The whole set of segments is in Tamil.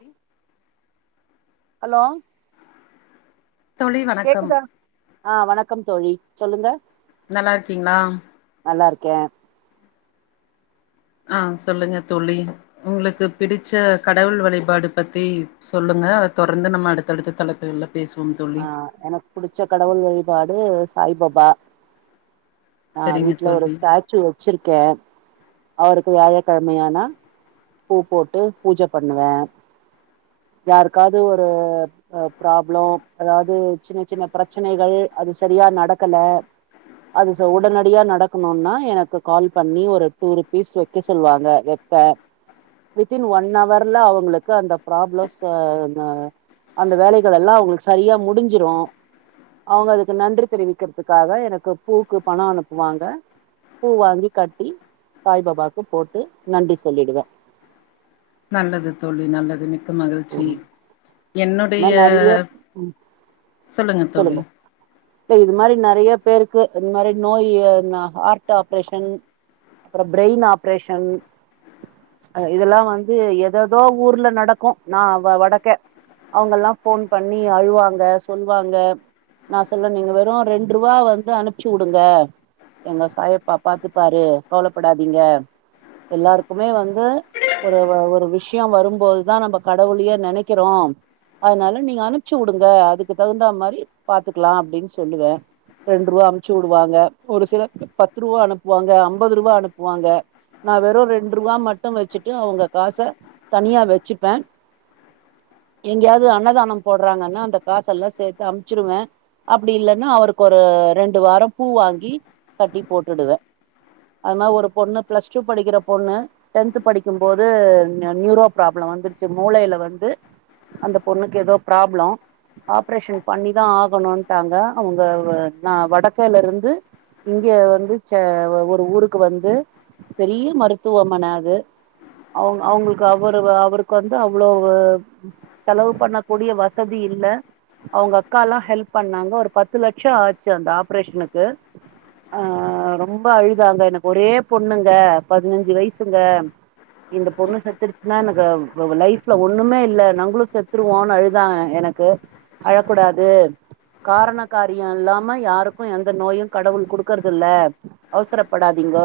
ழி அலோ தோழி வணக்கம் கேக்குதா ஆ வணக்கம் தோழி சொல்லுங்க நல்லா இருக்கீங்ளா நல்லா இருக்கே ஆ சொல்லுங்க தோழி உங்ளுக்கு பிடிச்ச கடவுள் வழிபாடு பத்தி சொல்லுங்க அத தொடர்ந்து நம்ம அடுத்தடுத்த தலைப்புகள்ல பேசுவோ தோழி ஆ எனக்கு புடிச்ச கடவுள் வழிபாடு சாய்பாபா ஆ சரிங்க வீட்ல ஒரு தோழி ஸ்டாச்சு வச்சுருக்கே அவருக்கு வியாழக் கெழமையானா பூ போட்டு பூஜ பண்ணுவே யாருக்காது ஒரு அ ப்ராப்ளோ அதாவது சின்ன சின்ன பிரச்சனைகள் அது சரியா நடக்கல அது சோ உடனடியா நடக்கணுனா எனக்கு கால் பண்ணி ஒரு டூ ருஃபீஸ் வைக்க சொல்லுவாங்க வப் பே வித்தின் ஒன் அவர்ல அவுங்ளுக்கு அந்த ப்ராப்ளோஸ் [unintelligible] அந்த வேலைகள் எல்லா அவுங்ளுக்கு சரியா முடிஞ்சுரு அவுங்க அதுக்கு நன்றி தெரிவிக்றதுக்காக எனக்கு பூக்கு பணோ அனுப்புவாங்க பூ வாங்கி கட்டி சாய்பாபாக்கு போட்டு நன்றி சொல்லிடுவோ நல்லது தோழி நல்லது மிக் க மகிழ்ச்சி இது என்னுடைய மாதிரி நிறைய சொல்லுங்க தோழி சோ இது மாரி நறைய பேருக்கு இந்த மாரி நோய் ஹார்ட் ஆப்ரேஷன் அப்ற பிரெயின் ஆப்ரேஷன் இதெல்லா வந்து எததோ ஊர்ல நடக்கு நா வ வடக்க அவுங்கல்லா ஃபோன் பண்ணி அழ்வாங்க சொல் வாங்க நா சொல்வே நீங்க வெறு ரெண்ட் ரூவா வந்து அனுப்ச்சு வுடுங்க எங்க சாயப்பா பாத்துப்பாரு கவலப்படாதீங்க எல்லாருக்குமே வந்து ஒரு வ ஒரு விஷ்யோ வரும்போதுதா நம்ப கடவுளயே நெனக்கிறோ அதனால நீங்க அனுப்ச்சு வுடுங்க அதுக்கு தகுந்தா மாரி பாத்துக்லா அப்டின் சொல்லுவே ரெண்ட்ருவா அம்ச்சு வுடுவாங்க ஒரு சில பத்துருவா அனுப்புவாங்க அம்பதுருவா அனுப்புவாங்க நா வெறு ரெண்ட்ருவா மட்டு வச்சுட்டு அவுங்க காச தனியா வச்சுப்பே எங்கயாது அன்னதானம் போடுறாங்கன்னா அந்த காசெல்லா சேத்து அம்ச்சுருவே அப்டி இல்லைன்னா அவருக்கு ஒரு ரெண்டு வார பூ வாங்கி கட்டி போட்டுடுவ ஆனா ஒரு பொண்ணு பிளஸ் டூ படிக்கிற பொண்ணு டென்த் படிக்கு போது நியூரோ ப்ராப்ளம் வந்துருச்சு மூளைல வந்து அந்த பொண்ணுக்கு எதோ ப்ராப்ள ஆப்ரேஷன் பண்ணிதா ஆகணுன்ட்டாங்க அவங்க நா வடக்கல இருந்து இங்க வந்து ச ஒரு ஊருக்கு வந்து பெரிய மருத்துவமனை அது அவங்க அவங்களுக்கு அவரு அவருக்கு வந்து அவ்ளவு செலவு பண்ணக் கூடிய வசதி இல்ல அவங்க அக்கால்லா ஹெல்ப் பண்ணாங்க ஒரு பத்து லட்சம் ஆச்சு அந்த ஆப்ரேஷனுக்கு அ ரொம்ப அழுதாங்க எனக்கு ஒரே பொண்ணுங்க பதினஞ்சு வயசுங்க இந்த பொண்ணு செத்துடுச்சுன்னா எனக்கு லைஃப்ல ஒண்ணுமே இல்ல நாங்களு செத்துருவோனு அழு தா எனக்கு அழக்கூடாது காரண காரிய இல்லாம யாருக்கு எந்த நோயு கடவுள் குடுக்கறதில்ல அவசரப்படாதீங்க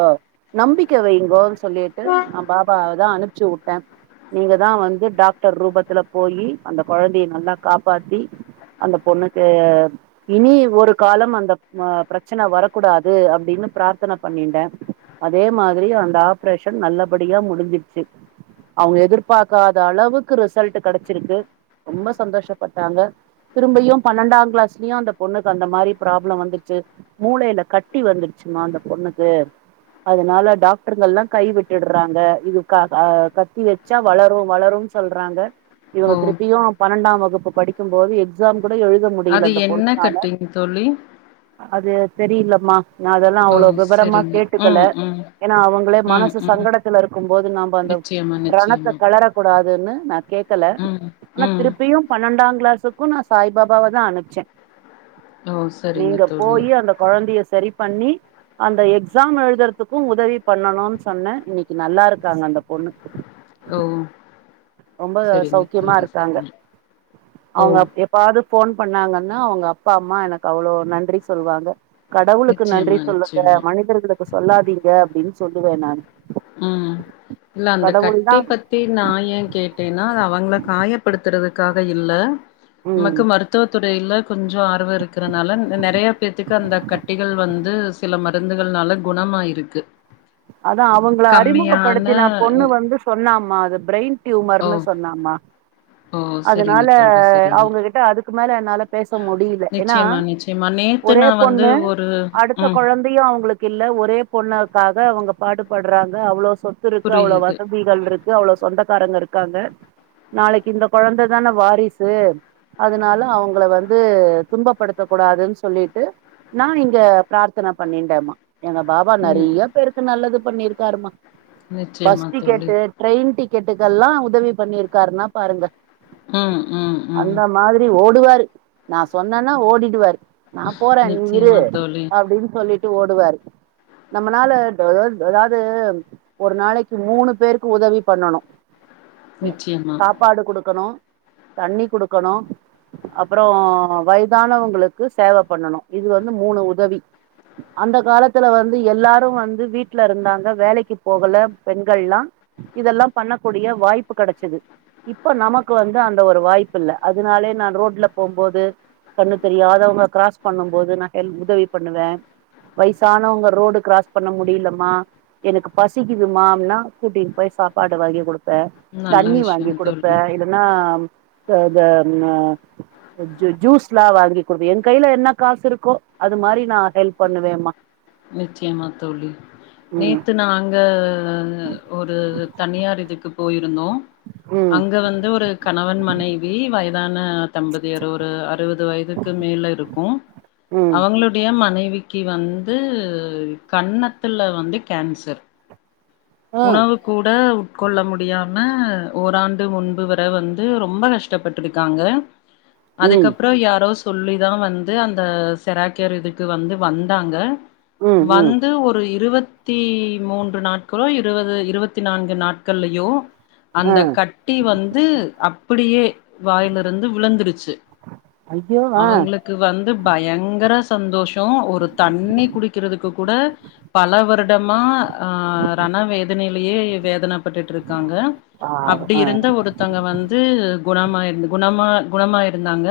நம்பிக்கை வைங்கோன் சொல்லிட்டு நா பாபாவதா அனுப்ச்சு உட்ட நீங்க தா வந்து டாக்டர் ரூபத்துல போயி அந்த கொழந்தைய நல்லா காப்பாத்தி அந்த பொண்ணுக்கு இனி ஒரு காலம் அந்த அ பிரச்சன வரக்கூடாது அப்டின்னு பிராத்தன பண்ணின்ட அதே மாதிரி அந்த ஆப்ரேஷன் நல்லபடியா முடிஞ்சிர்ச்சு அவங்க எதிர்பாக்காத அளவுக்கு ரிசல்ட் கெடச்சிருக்கு ரொம்ப சந்தோஷப்பட்டாங்க திரும்பயு பன்னெண்டாம் கிளாஸ்லயு அந்த பொண்ணுக்கு அந்த மாரி ப்ராப்ளம் வந்துச்சு மூளைல கட்டி வந்துருச்சுமா அந்த பொண்ணுக்கு அதனால டாக்டருகள்லா கை விட்டுடுறாங்க இது அ கத்தி வச் சா வளரு வளருன் சொல்றாங்க இவங்க ஓ திருப்பியு பன்னெண்டாம் வகுப்பு இருக்கு போது எக்ஸாம் கூட எழுத அது முடில அந்த என்ன பொண்ணுனால கட்டிங் தோழி அது தெரிலமா நா அதெல்லா ஓ அவ்ள விவரமா சரிங்க கேட்டுக்கல ம் ம் ஏன்னா அவங்களே ம் மனசு ம் சங்கடத்துல இருக்கு போது நாம அந்த நிச்சயமா நிச்சயமா கூடாதுனு நா கேக்கல ம் ஆனா ம் திருப்பியு பன்னென்டா கிளாஸுக்கு நா சாய் பாாபாவதா அனுப்ச்ச ஓ சரிங்க நீங்க தோழி போயி அந்த கொழந்தைய சரி பண்ணி அந்த எக்ஸாம் எழுதுறதுக்கு உதவி பண்ணணுன் சொன்ன இன்னைக்கு நல்லா இருக்காங்க அந்த பொண்ணு ஓம் ரொம்ப சௌக்கியமா இருக்காங்க சரிங்க ஓ! அவுங்க எப் எப்பாது ஃபோன் பண்ணாங்கன்னா அவுங்க அப்பா அம்மா எனக்கு அவ்ளோ நன்றி சொல்வாங்க கடவுளுக்கு நன்றி நிச்சயமா, சொல்லுங்க நிச்சயமா. மனிதர்களுக்கு சொல்லாதீங்க அப்டின் சொல்லுவே நானு ம் இல்ல அந்த கடவுள் தா கட்டிய பத் தி நா ஏ கேட்டேன்னா அத அவங்கள காயப்படுத்துறதுக்காக இல்ல ம் நமக்கு மருத் துவ துறைல கொஞ்சோ ஆர்வோ இருக்கிறனால நெறய பேத்துக்கு அந்த கட்டிகள் வந்து சில மருந்துகள்னால குணமாயிருக்கு அதா அவுங்கள கம்மியான அறிமுகப்படுத்தினா பொண்ணு ம் வந்து சொன்னாமா அது பிரெயின் ஓ! டியூமர்ன்னு சொன்னாமா ஓ! சரிங்க அதனால தோழி, சரிங்க. அவுங்ககிட்ட அதுக்கு மேல என்னால பேச முடில ஏன்னா நிச்சயமா, நிச்சயமா. நேத்து ஒரே நான் வந்து பொண்ணு ஒரு அடுத்த ம். கொழந் தயு அவுங்களுக்கு இல்ல ஒரே பொண்ணுக்காக அவுங்க பாடுபடுறாங்க அவ்ளோ சொத்து இருக்கு அவ்ளோ புரியுது. வசதி கள் இருக்கு அவ்ளோ சொந்தக்காரங்க இருக்காங்க நாளைக்கு இந்த கொழந்ததான வாரிசு அதனால அவுங்கள வந்து துன்பப்படுத்த கூடாதுன் சொல்லிட்டு நா இங்க பிரார்த்தன பண்ணின்டேம்மா எங்க பாபா ம். நெறையா பேருக்கு நல்லது பண்ணிருக்காருமா நிச்சயமா பஸ் தோழி. டிக்கெட்டு ட்ரெயின் டிக்கெட்டுக்கெல்லா உதவி பண்ணிருக்காருன்னா பாருங்க ம் ம் ம் மாத்ரி ஓடுவாரு நா சொன்னேன்னா ஓடிடுவாரு நா போறே நீ இரு நிச்சயமா தோழி. அப்டின் சொல்லிட்டு ஓடுவாரு நம்மனால [unintelligible] அதாவுது ஒரு நாளைக்கு மூணு பேருக்கு உதவி பண்ணணு நிச்சயமா. சாப்பாடு குடுக்கணு தண்ணி குடுக்கணு அப்றோ வய்தானவங்களுக்கு சேவ பண்ணணு இது வந்து மூணு உதவி அந்த காலத்துல வந்து எல்லாரு வந் து வீட்ல இருந்தாங்க வேலைக்கு போகல பெண்கல்லா இதெல்லா பண்ணக்கூடிய வாய்ப்பு கெடச்சது இப்ப நமக்கு வந்து அந்த ஒரு வாய்ப்பில்ல அதனாலே நா ரோட்ல போம்போது கண்ணு தெரியாதவங்க கிராஸ் பண்ணு போது நா ஹெல் உதவி பண்ணுவே வய்சானவங்க ரோடு கிராஸ் பண்ண முடியலமா எனக்கு பசிக்குதுமா அப்னா கூட்டின் போய் சாப்பாடு வாங்கி குடு ப்பே நல்ல தண்ணி வாங்கி விஷயம் தோழி குடுப்பே இல்லன்னா இத த ஆ ஜூ ஜூஸ்ல்லா வாங்கி குடுப்பே என் கைய்ல என்ன காசு இருக்கோ அது மாரி நா ஹெல்ப் பண்ணுவேம்மா நிச்சயமா தோழி ம் நேத்து நாங்க ஒரு தனியார் இதுக்கு போயிருந்தோ ம் அங்க வந்து ஒரு கணவன் மனைவி வயதான தம்பதியர் ஒரு அறுவது வயதுக்கு மேல இருக்கு ம் அவங்களு டைய மனைவிக்கு வந்து கன்னத்துல வந்து கேன்சர் ஆ உணவு கூட உட்கொள்ள முடியாம ஓராண்டு முன்பு வர வந்து ரொம்ப கஷ்டப்பட்ருக்காங்க ம் அதுக்கப்றோ யாரோ சொல்லிதா வந்து அந்த செராக்கியர் இதுக்கு வந்து வந்தாங்க ம் ம் வந்து ஒரு இருவத் தி மூன்று நாட்களோ இருவது இருவத்தி நான்கு நாட்கள்லயோ ஆ அந்த கட்டி வந்து அப்படியே வாயில இருந்து விழுந்துருச்சு ஐயோ அ க்கு வந்து பயங்கர சந்தோஷோ ஒரு தண்ணி குடிக்கிறதுக்கு கூட பல வருடமா ஆ ரண வேதனையிலயே வேதன பட்டுட்ருக்காங்க பாவம் அப்டி ஆ இருந்த ஒருத்தங்க வந்து குணமாயிருந்த குணமா குணமாயிருந்தாங்க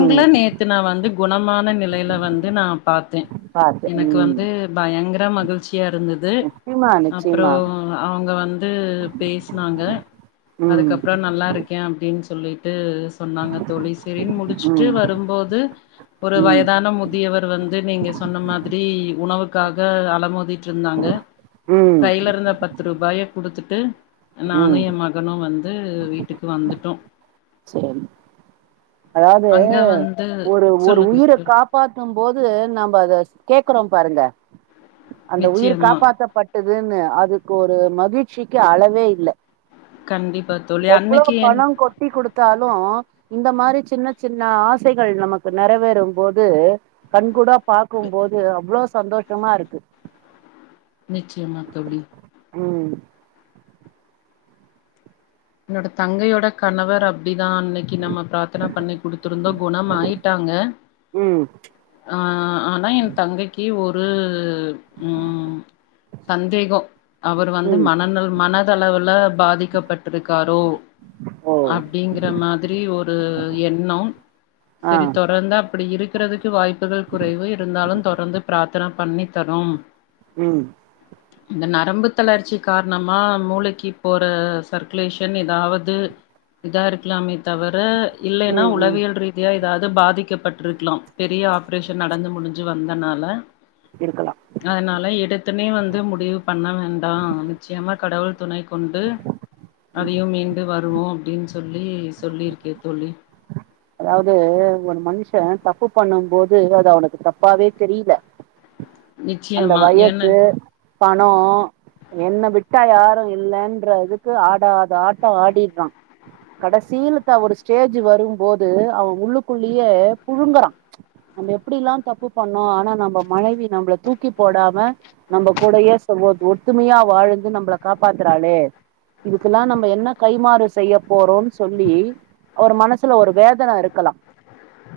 ம் நேத்து நா வந்து குணமான நிலையில வந்து நா பாத்தே பாத்து எனக்கு ம் வந்து பயங்கர மகிழ்ச்சியா இருந்தது நிச்சயமா அப்றோ நிச்சயமா அவுங்க வந்து பேசினாங்க ம் அதுக்கப்றோ நல்லா இரு க்கே அப்டின் சொல்லிட்டு சொன்னாங்க தோழி செரின் முடிச்சிட்டு ம் வரும்போது ஒரு ம் வயதான முதியவர் வந்து நீங்க ன்ன மாத்ரி உணவுக்காக அலமோதிட்ருந்தாங்க கை ம் கையில இருந்த பத்து ரூபாய குடுத்துட்டு நானு ம் எ மகனும் வந்து வீட்டுக்கு வந்துட்டோ சேரி அதாவ்து அங்க வந்து ஒரு ஒரு சொல்லுங்க உயிர தோழி காப் பாத்தும் போது நம்ம அத கேக்குறோம் பாருங்க அந்த உயிர் நிச்சயமா காப்பாத்தப்பட் டுதுன்னு அதுக்கொரு மகிழ்ச்சிக்கு அளவே இல்ல கண்டிப்பா தோழி அன்னைக்கி என் ட்டி குடுத்தாலு இந்த மாரி சின்ன சின்ன ஆசைகள் நமக்கு நெறைவேறும்போது கண் கூடாப் பாக்கும்போது அவ்ளோ சந்தோஷமா இருக்கு நிச்சியமாத் தோழி ம் என்னோட தங்கையோட கணவர் அப்டிதா அன்னைக் கி நம்ம பிராத்தன பண்ணி குடுத்திருந்தோ குணம் ஆயிட்டாங்க ம் ஆ ஆனா என் தங்கைக்கு ஒரு ம் சந்தேகோ அவர் வந்து ம் மனநல் மனதளவுல பாதிக்கப்பட்ருக்காரோ ஓ அப்டிங்கிற மாதிரி ஒரு எண்ணோ ஆ செரி தொடர்ந்து அப்டி இருக்கிறதுக்கு வாய்ப்புகள் குறைவு இருந்தாலுந் தொடர்ந்து பிராத்தனப் பண்ணித் தறோம் ம் இந்த நரம்பு தளர்ச்சி காரணமா மூளைக்கிப் போறச் சர்க்குலேஷன் எதாவது இதா இருக்லாமேத் தவர இல்லைனா ம் ம் உளவியல் ரீத் தியா எதாது பாதிக்கப்பட்ருக்லாம் பெரிய ஆப்ரேஷன் நடந்து முடிஞ்சு வந்தனால இருக்கலா அதனால எடுத்தோனே வந்து முடிவுப் பண்ண வேண்டா நிச்சயமா கடவுள் துணை கொண்டு அதையும் மீண்டு வருவோ அப்டின் சொல்லி சொல்லிருக்கே தோழி அதாவ்து ஒரு மனுஷே தப்பு பண்ணும் போது அது அவுனுக்கு தப்பாவேத் தெரில அந்த நிச்சயமா வயசு ஏன்ன பணோ என்ன விட்டா யாரு இல்லன்ற இதுக்கு ஆடாத ஆட்டோ ஆடிட்றா கடைசிலத்த ஒரு ஸ்டேஜூ வரும்போது அவ உள்ளுக்குள்ளியே புழுங்கறா நம்ம எப்டிலாந் தப்பு பண்ணோ ஆனா நம்ப மனைவி நம்ளத் தூக் தூக்கி போடாம நம்பக் கூடையேச் சகோத் ஒத்துமையா வாழ்ந்து நம்ளக் காப்பாத்தறாளே இதுக்குலா நம்ப என்னக் கைமாறு செய்யப் போறோம் சொல்லி அவர் மனசுல ஒரு வேதன இருக்கலா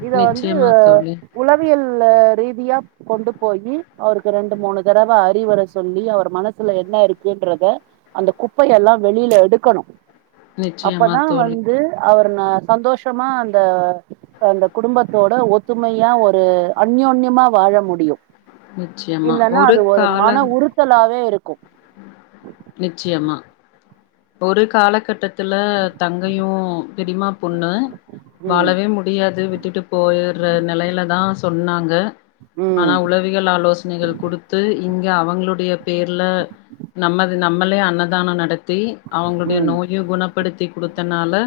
இத வந்து நிச்சயமா தோழி உளவியல் அ ரீதியா கொண்டு போயி அவருக்கு ரெண்டு மூனு தரவ அறிவுர சொல்லி அவர மனசுல என்ன இருக்குன்றத அந்தக் குப்பையெல்லா வெளில எடுக்கணு நிச்சயமா அப்பதா தோழி வந்து அவர்ன சந்தோஷமா அந்த க அந்தக் குடும்பத்தோட ஒத்துமையா ஒரு அன்யோன்யமா வாழ முடியு நிச்சியமா இல்லன்னா அது ஒரு ஒருக்கால மன உறுத்தலாவே இருக்கும் நிச்சியமா ஒருக் காலகட்டத்துல தங்கையு பெரிமா பொண்ணு ம் வாழவே முட் முடியாது விட்டுட்டுப் போயர்ற நெலைலதா சொன்னாங்க ம் ஆனா உளவி விகல் ஆலோசனைகள் குடுத்து இங்க அவங்ளுடையப் பேர்ல நம்மது நம்மளே அன்னதானோ நடத்தி அவங்ளுடைய ம் நோயு குணப்படுத்தி குடுத்தனால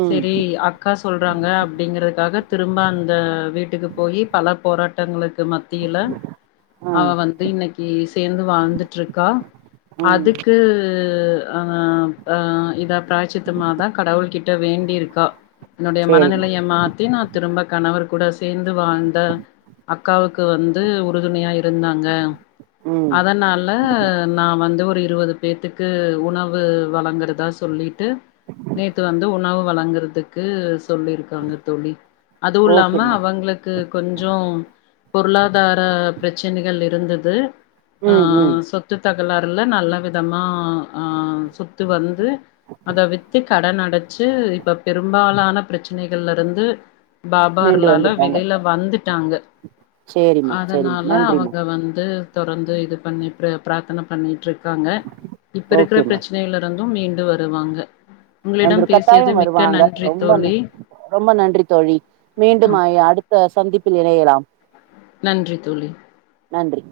ம் செரி அக் க்கா சொல்றாங்க அப்டிங்கிறக்காக திரும்ப அந்த வீட்டுக்குப் போயி பல போராட்டங்ளுக்கு மத்தியில [inaudible] ஆ அவ வந்து இன்னைக்கி சேந்து வாழ்ந்துட்ருக்கா ம் அதுக்கு அப் அ இத பிராய்சித்தமாதா கடவுள் கிட்ட வேண்டிருக்கா என்னுடைய சரிம்மா மனநிலைய மாத்தி நாத் திரும்ப கணவர் கூட சேந்து வாழ்ந்த அக்காவுக்கு வந்து உறுதுணையா இருந்தாங்க ம் அதனால நா வந்து ஒரு இருவது பேத்துக்கு ஒ உணவு வழங்குறதா சொல்லிட்டு நேத்து வந்து உணவு வழங்குறது க்கு சொல்லியிருக்காங்க தோழி அதுவு இல்லாம ஓகேம்மா அவங்களுக் க்கு கொஞ்சோ பொருளாதார பிரச்சனைகள் இருந்தது ஆ ம் ம் சொத்து தகராறுல நல்ல விதமா ஆ சு த்து வந்து அத வித்து கடன் அடைச்சு இப்ப பெரும்பாலான பிரச்சனைகள்ல இருந்து மீண்டு பாபார்லால வந்துட்டாங்க வெளில வந்துட்டாங்க சரிம்மா சரிம்மா அதனால நன்றிம்மா அவங்க வந்து தொடர்ந்து இது பண்ணி ப்ரே பிரார்த்தன பண்ணிட்ருக்காங்க இப்ப இருக்கிற ஓகேம்மா பிரச்சனையில இருந்து மீண்டு வருவாங்க வந்துரு உங்களிடம் பேசியது கட்டாயம் மிக்க வருவாங்க நன்றி ரொம்ப தோழி ரொம்ப நன்றி தோழி மீண்டும் அ ஆ அடு த சந்திப்பில் இணையலாம் நன்றி தோழி நன்றி